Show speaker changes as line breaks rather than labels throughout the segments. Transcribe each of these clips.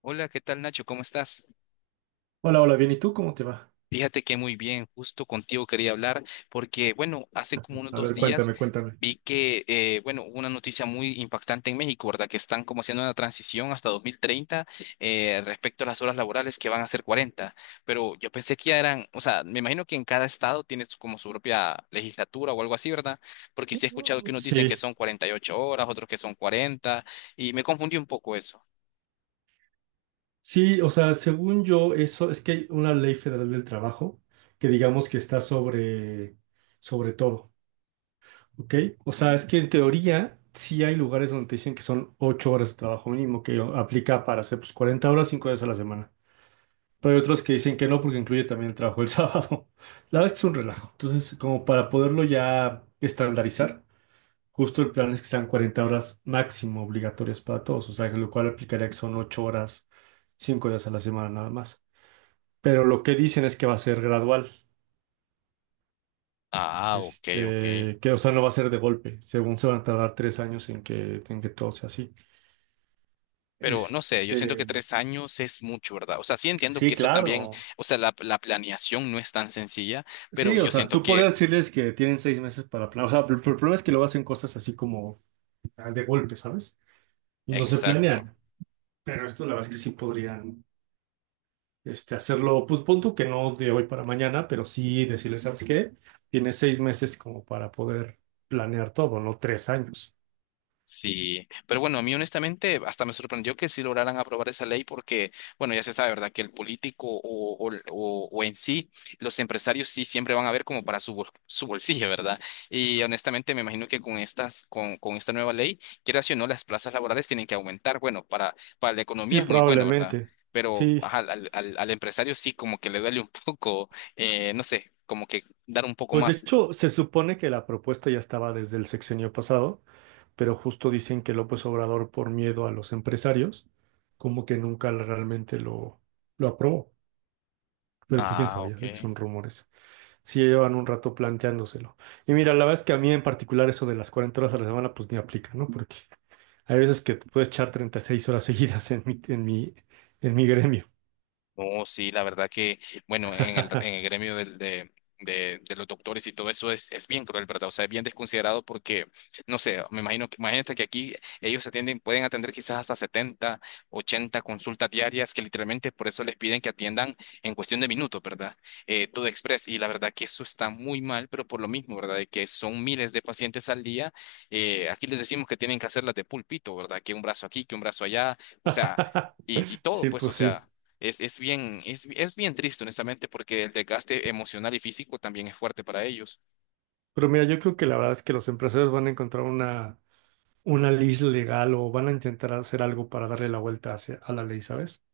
Hola, ¿qué tal Nacho? ¿Cómo estás?
Hola, hola, bien, ¿y tú cómo te va?
Fíjate que muy bien, justo contigo quería hablar porque, bueno, hace como unos
A
dos
ver,
días
cuéntame, cuéntame.
vi que, bueno, hubo una noticia muy impactante en México, ¿verdad? Que están como haciendo una transición hasta 2030, respecto a las horas laborales que van a ser 40. Pero yo pensé que ya eran, o sea, me imagino que en cada estado tiene como su propia legislatura o algo así, ¿verdad? Porque sí he escuchado que unos dicen que
Sí,
son 48 horas, otros que son 40, y me confundí un poco eso.
sí, o sea, según yo, eso es que hay una ley federal del trabajo que digamos que está sobre todo, ¿ok? O sea, es que en teoría sí hay lugares donde te dicen que son 8 horas de trabajo mínimo, que aplica para hacer pues 40 horas, 5 días a la semana. Pero hay otros que dicen que no porque incluye también el trabajo el sábado. La verdad es que es un relajo. Entonces, como para poderlo ya estandarizar. Justo el plan es que sean 40 horas máximo obligatorias para todos, o sea, que lo cual aplicaría que son 8 horas, 5 días a la semana nada más. Pero lo que dicen es que va a ser gradual,
Ah, ok, ok.
este, que o sea, no va a ser de golpe, según se van a tardar 3 años en que todo sea así.
Pero no sé, yo siento que
Este,
3 años es mucho, ¿verdad? O sea, sí entiendo que
sí,
eso también,
claro.
o sea, la planeación no es tan sencilla, pero
Sí, o
yo
sea,
siento
tú
que,
podrías decirles que tienen 6 meses para planear, o sea, pero el problema es que luego hacen cosas así como de golpe, ¿sabes? Y no se
exacto.
planean, pero esto la verdad es que sí podrían. Hacerlo, pues pon tú que no de hoy para mañana, pero sí decirle, ¿sabes qué? Tienes 6 meses como para poder planear todo, no 3 años.
Sí, pero bueno, a mí honestamente hasta me sorprendió que sí lograran aprobar esa ley porque, bueno, ya se sabe, ¿verdad? Que el político o en sí, los empresarios sí siempre van a ver como para su bolsillo, ¿verdad? Y honestamente me imagino que con estas, con esta nueva ley, quieras o no, las plazas laborales tienen que aumentar. Bueno, para la economía
Sí,
es muy bueno, ¿verdad?
probablemente.
Pero
Sí.
ajá, al empresario sí como que le duele un poco, no sé, como que dar un poco
Pues de
más.
hecho, se supone que la propuesta ya estaba desde el sexenio pasado, pero justo dicen que López Obrador, por miedo a los empresarios, como que nunca realmente lo aprobó. Pero pues quién
Ah,
sabía,
ok.
que son rumores. Sí, ya llevan un rato planteándoselo. Y mira, la verdad es que a mí en particular eso de las 40 horas a la semana, pues ni aplica, ¿no? Porque hay veces que te puedes echar 36 horas seguidas en mi gremio.
No, sí, la verdad que, bueno, en el gremio de los doctores y todo eso es bien cruel, ¿verdad? O sea, es bien desconsiderado porque, no sé, me imagino que, imagínate que aquí ellos atienden, pueden atender quizás hasta 70, 80 consultas diarias que literalmente por eso les piden que atiendan en cuestión de minutos, ¿verdad? Todo express. Y la verdad que eso está muy mal, pero por lo mismo, ¿verdad? De que son miles de pacientes al día. Aquí les decimos que tienen que hacerlas de pulpito, ¿verdad? Que un brazo aquí, que un brazo allá. O sea, y todo,
Sí,
pues, o
pues sí.
sea, es bien triste, honestamente, porque el desgaste emocional y físico también es fuerte para ellos.
Pero mira, yo creo que la verdad es que los empresarios van a encontrar una ley legal o van a intentar hacer algo para darle la vuelta a la ley, ¿sabes?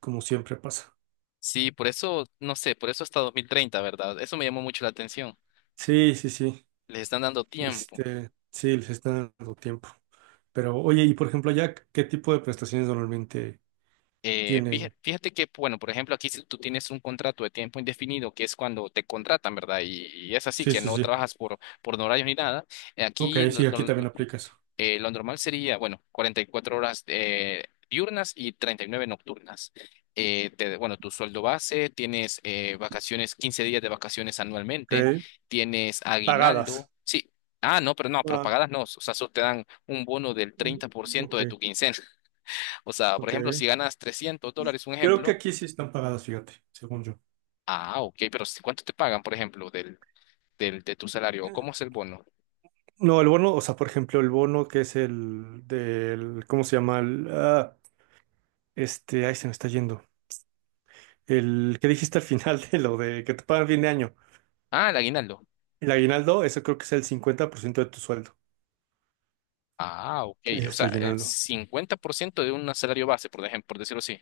Como siempre pasa.
Sí, por eso, no sé, por eso hasta 2030, ¿verdad? Eso me llamó mucho la atención.
Sí, sí, sí.
Les están dando tiempo.
Sí, les está dando tiempo. Pero oye, y por ejemplo, allá, ¿qué tipo de prestaciones normalmente
Eh,
tienen?
fíjate, fíjate que, bueno, por ejemplo, aquí si tú tienes un contrato de tiempo indefinido, que es cuando te contratan, ¿verdad? Y es así,
Sí,
que
sí,
no
sí.
trabajas por, no horarios ni nada.
Ok,
Aquí
sí, aquí también aplica eso.
Lo normal sería, bueno, 44 horas, diurnas y 39 nocturnas. Bueno, tu sueldo base, tienes, vacaciones, 15 días de vacaciones anualmente,
Ok.
tienes aguinaldo.
Pagadas.
Sí, ah, no, pero no, pero
Ah,
pagadas no. O sea, solo te dan un bono del
mm,
30%
ok,
de tu quincena. O sea, por
ok.
ejemplo, si ganas $300, un
Creo que
ejemplo.
aquí sí están pagadas, fíjate, según yo.
Ah, ok, pero ¿cuánto te pagan, por ejemplo, de tu salario? ¿O
Mm.
cómo es el bono?
No, el bono, o sea, por ejemplo, el bono que es el del, ¿cómo se llama? Ahí se me está yendo. El que dijiste al final de lo de que te pagan fin de año.
Ah, el aguinaldo.
El aguinaldo, eso creo que es el 50% de tu sueldo.
Ah, ok.
Es
O
esto,
sea, el
aguinaldo.
50% de un salario base, por ejemplo, por decirlo así.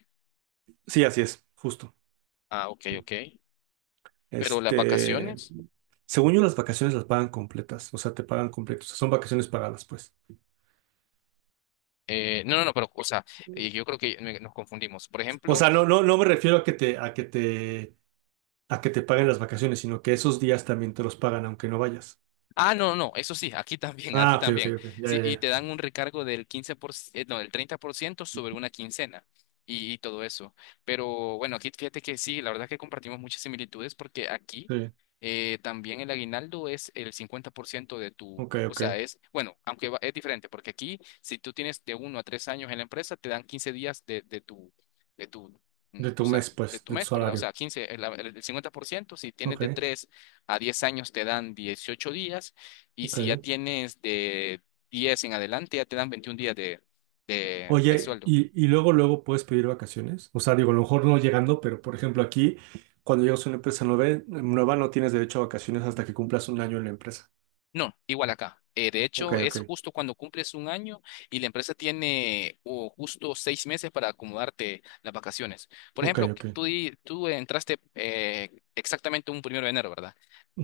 Sí, así es, justo.
Ah, ok, ok. Pero las
Este,
vacaciones,
Según yo, las vacaciones las pagan completas, o sea, te pagan completos son vacaciones pagadas, pues.
no, no, no, pero, o sea, yo creo que nos confundimos. Por
O
ejemplo,
sea, no, no, no me refiero a que te, a que te a que te paguen las vacaciones, sino que esos días también te los pagan aunque no vayas.
ah, no, no, eso sí, aquí también, aquí
Ah, ok, ok,
también.
ok. Ya, ya,
Sí, y
ya.
te dan un recargo del 15%, no, del 30% sobre una quincena, y todo eso. Pero bueno, aquí fíjate que sí, la verdad que compartimos muchas similitudes porque aquí,
Sí.
también el aguinaldo es el 50% de tu,
Ok,
o sea,
ok.
es, bueno, aunque es diferente porque aquí si tú tienes de 1 a 3 años en la empresa, te dan 15 días de, de tu,
De
o
tu
sea,
mes,
de
pues,
tu
de tu
mes, ¿verdad? O
salario.
sea, 15, el 50% si tienes
Ok,
de 3. A 10 años te dan 18 días y si ya
ok.
tienes de 10 en adelante ya te dan 21 días de
Oye,
sueldo.
y luego, luego puedes pedir vacaciones. O sea, digo, a lo mejor no llegando, pero por ejemplo, aquí, cuando llegas a una empresa nueva, no tienes derecho a vacaciones hasta que cumplas un año en la empresa.
No, igual acá. De
Ok,
hecho, es
ok.
justo cuando cumples un año y la empresa tiene o justo 6 meses para acomodarte las vacaciones. Por
Ok,
ejemplo, que
ok.
tú entraste, exactamente un primero de enero, ¿verdad?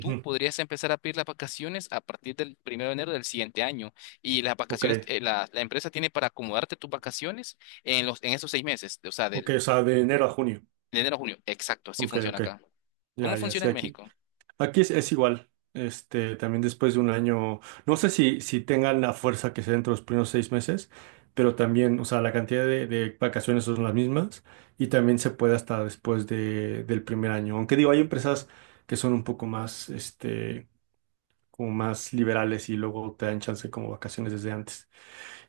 Tú podrías empezar a pedir las vacaciones a partir del primero de enero del siguiente año, y las
Ok,
vacaciones, la empresa tiene para acomodarte tus vacaciones en esos 6 meses, o sea,
ok.
del
O sea, de enero a junio.
de enero a junio. Exacto, así
Ok,
funciona
ok.
acá. ¿Cómo
Ya, ya,
funciona
sí,
en
aquí.
México?
Aquí es igual. También después de un año, no sé si tengan la fuerza que sea dentro de los primeros 6 meses, pero también, o sea, la cantidad de vacaciones son las mismas y también se puede hasta después del primer año. Aunque digo, hay empresas que son un poco más, como más liberales y luego te dan chance como vacaciones desde antes.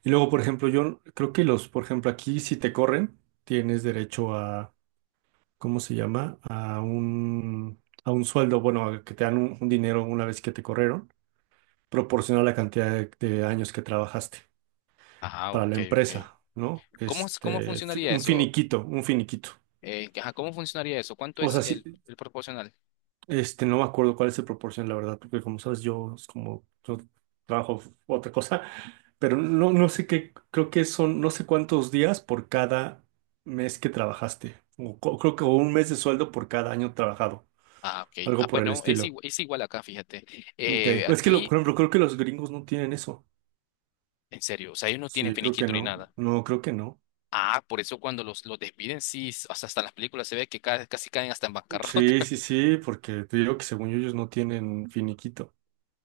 Y luego, por ejemplo, yo creo que por ejemplo, aquí si te corren, tienes derecho ¿cómo se llama? A un sueldo, bueno, a que te dan un dinero una vez que te corrieron, proporciona la cantidad de años que trabajaste
Ajá,
para
ok,
la
ok.
empresa, ¿no?
¿Cómo, cómo funcionaría
Un
eso?
finiquito, un finiquito.
Ajá, ¿cómo funcionaría eso? ¿Cuánto
O
es
sea, sí,
el proporcional?
no me acuerdo cuál es el proporción, la verdad, porque como sabes, yo es como yo trabajo otra cosa, pero no, no sé qué, creo que son, no sé cuántos días por cada mes que trabajaste, creo que un mes de sueldo por cada año trabajado,
Ah, ok. Ah,
algo por
pues
el
no,
estilo.
es igual acá, fíjate.
Ok, es que por
Aquí,
ejemplo, creo que los gringos no tienen eso.
en serio, o sea, ellos no tienen
Sí, creo que
finiquito ni
no.
nada.
No, creo que no.
Ah, por eso cuando los despiden, sí, hasta en las películas se ve que casi caen hasta en bancarrota.
Sí, sí, sí, porque te digo que según yo ellos no tienen finiquito.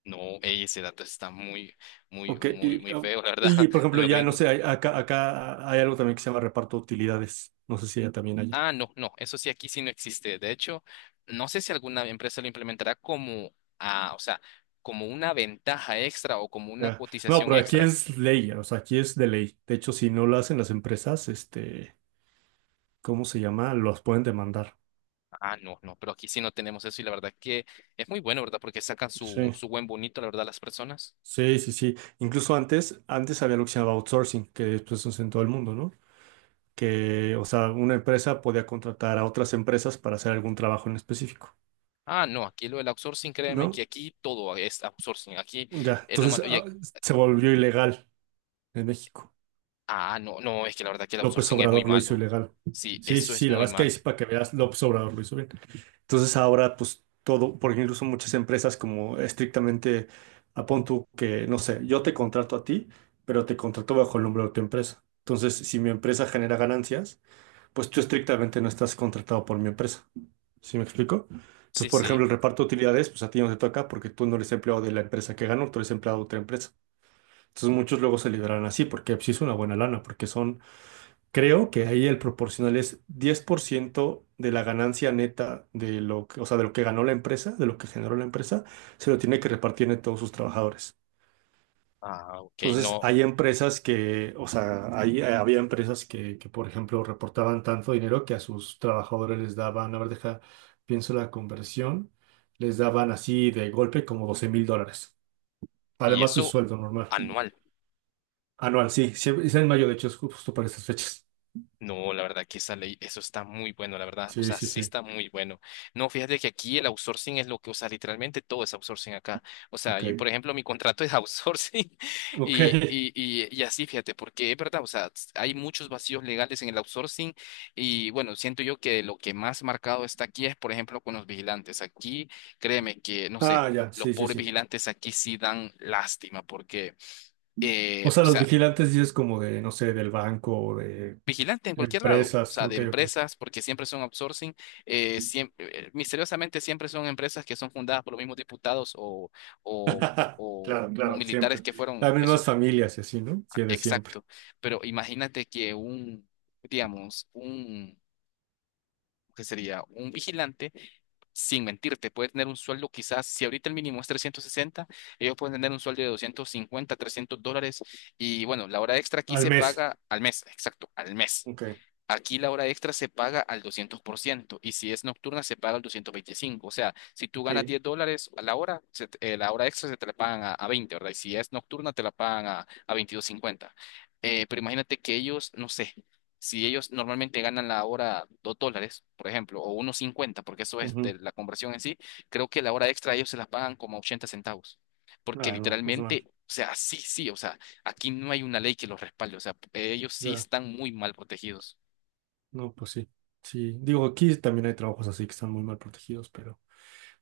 No, ey, ese dato está muy, muy,
Ok,
muy, muy feo, la verdad,
y por
en
ejemplo,
los
ya no sé,
gringos.
acá, acá hay algo también que se llama reparto de utilidades. No sé si allá también haya.
Ah, no, no, eso sí, aquí sí no existe. De hecho, no sé si alguna empresa lo implementará como, o sea, como una ventaja extra o como una
Ah, no,
cotización
pero aquí
extra.
es ley, o sea, aquí es de ley. De hecho, si no lo hacen las empresas, ¿cómo se llama? Los pueden demandar.
Ah, no, no, pero aquí sí no tenemos eso y la verdad que es muy bueno, ¿verdad? Porque sacan su,
Sí,
su buen bonito, la verdad, las personas.
sí, sí, sí. Incluso antes había lo que se llamaba outsourcing, que después se en todo el mundo, ¿no? Que, o sea, una empresa podía contratar a otras empresas para hacer algún trabajo en específico,
Ah, no, aquí lo del outsourcing, créeme que
¿no?
aquí todo es outsourcing. Aquí
Ya,
es lo
entonces
malo.
se volvió ilegal en México.
No, no, es que la verdad que el
López
outsourcing es muy
Obrador lo hizo
malo.
ilegal.
Sí,
Sí, sí,
eso es
sí, la
muy
verdad es que ahí
malo.
sí para que veas, López Obrador lo hizo bien. Entonces ahora, pues todo, porque incluso muchas empresas como estrictamente, apón tú que, no sé, yo te contrato a ti, pero te contrato bajo el nombre de tu empresa. Entonces, si mi empresa genera ganancias, pues tú estrictamente no estás contratado por mi empresa. ¿Sí me explico? Entonces,
Sí,
por
sí.
ejemplo, el reparto de utilidades, pues a ti no te toca porque tú no eres empleado de la empresa que ganó, tú eres empleado de otra empresa. Entonces, muchos luego se liberan así porque pues, sí es una buena lana, porque son, creo que ahí el proporcional es 10% de la ganancia neta de lo que, o sea, de lo que ganó la empresa, de lo que generó la empresa, se lo tiene que repartir en todos sus trabajadores.
Ah, ok,
Entonces,
no.
hay empresas que, o sea, había empresas que, por ejemplo, reportaban tanto dinero que a sus trabajadores les daban, a ver, deja, pienso la conversión, les daban así de golpe como $12,000,
Y
además de su
eso
sueldo normal,
anual.
anual, sí, sí, es en mayo, de hecho, es justo para estas fechas.
No, la verdad que esa ley, eso está muy bueno, la verdad, o
Sí,
sea,
sí,
sí
sí,
está muy bueno. No, fíjate que aquí el outsourcing es lo que, o sea, literalmente todo es outsourcing acá. O sea,
ok,
yo, por ejemplo, mi contrato es outsourcing
ok.
y así, fíjate, porque es verdad, o sea, hay muchos vacíos legales en el outsourcing, y bueno, siento yo que lo que más marcado está aquí es, por ejemplo, con los vigilantes. Aquí, créeme que, no sé,
Ah, ya,
los
sí, sí,
pobres
sí.
vigilantes aquí sí dan lástima porque...
O
O
sea, los
sea,
vigilantes dices como de, no sé, del banco o de
vigilante en cualquier lado, o
empresas,
sea, de
ok, ok.
empresas, porque siempre son outsourcing, siempre, misteriosamente siempre son empresas que son fundadas por los mismos diputados o, o,
Claro,
o
claro,
militares
siempre.
que fueron,
Las
que son,
mismas familias y así, ¿no?
ah,
Sí, de siempre.
exacto, pero imagínate que un, digamos, un, ¿qué sería? Un vigilante. Sin mentirte, puede tener un sueldo quizás, si ahorita el mínimo es 360, ellos pueden tener un sueldo de $250-$300 y bueno, la hora extra aquí
Al
se
mes.
paga al mes, exacto, al mes.
Ok,
Aquí la hora extra se paga al 200% y si es nocturna se paga al 225%. O sea, si tú ganas
ok.
$10 a la hora, la hora extra se te la pagan a 20, ¿verdad? Y si es nocturna te la pagan a 22,50. Pero imagínate que ellos, no sé, si ellos normalmente ganan la hora $2, por ejemplo, o 1,50, porque eso es
Ujú.
de la conversión en sí, creo que la hora extra ellos se la pagan como 80 centavos. Porque
Ah, no, pues mal.
literalmente, o sea, sí, sí, o sea, aquí no hay una ley que los respalde, o sea, ellos sí
Ya,
están muy mal protegidos.
no, pues sí. Sí, digo, aquí también hay trabajos así que están muy mal protegidos, pero,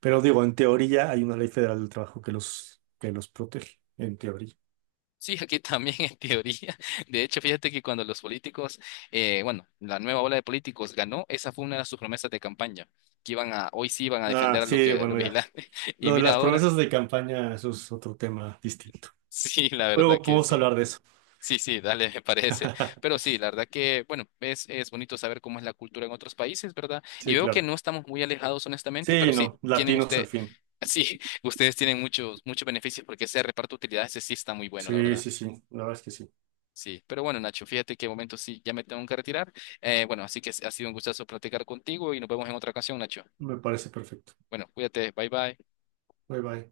pero digo, en teoría hay una ley federal del trabajo que los protege, en teoría.
Sí, aquí también en teoría. De hecho, fíjate que cuando los políticos, bueno, la nueva ola de políticos ganó, esa fue una de sus promesas de campaña, que iban a, hoy sí iban a
Ah,
defender a, lo
sí,
que, a los
bueno, ya.
vigilantes. Y
Lo de
mira
las
ahora,
promesas de campaña, eso es otro tema distinto.
sí, la verdad
Luego
que
podemos
sí.
hablar de eso.
Sí, sí, dale, me parece. Pero sí, la verdad que, bueno, es bonito saber cómo es la cultura en otros países, ¿verdad? Y
Sí,
veo que
claro.
no estamos muy alejados, honestamente, pero
Sí,
sí,
no,
tienen
latinos al
usted,
fin.
sí, ustedes tienen muchos, muchos beneficios porque ese reparto de utilidades, ese sí está muy bueno, la
Sí,
verdad.
sí, sí, la verdad es que sí.
Sí, pero bueno, Nacho, fíjate que de momento sí, ya me tengo que retirar. Bueno, así que ha sido un gustazo platicar contigo y nos vemos en otra ocasión, Nacho.
Me parece perfecto.
Bueno, cuídate, bye bye.
Bye bye.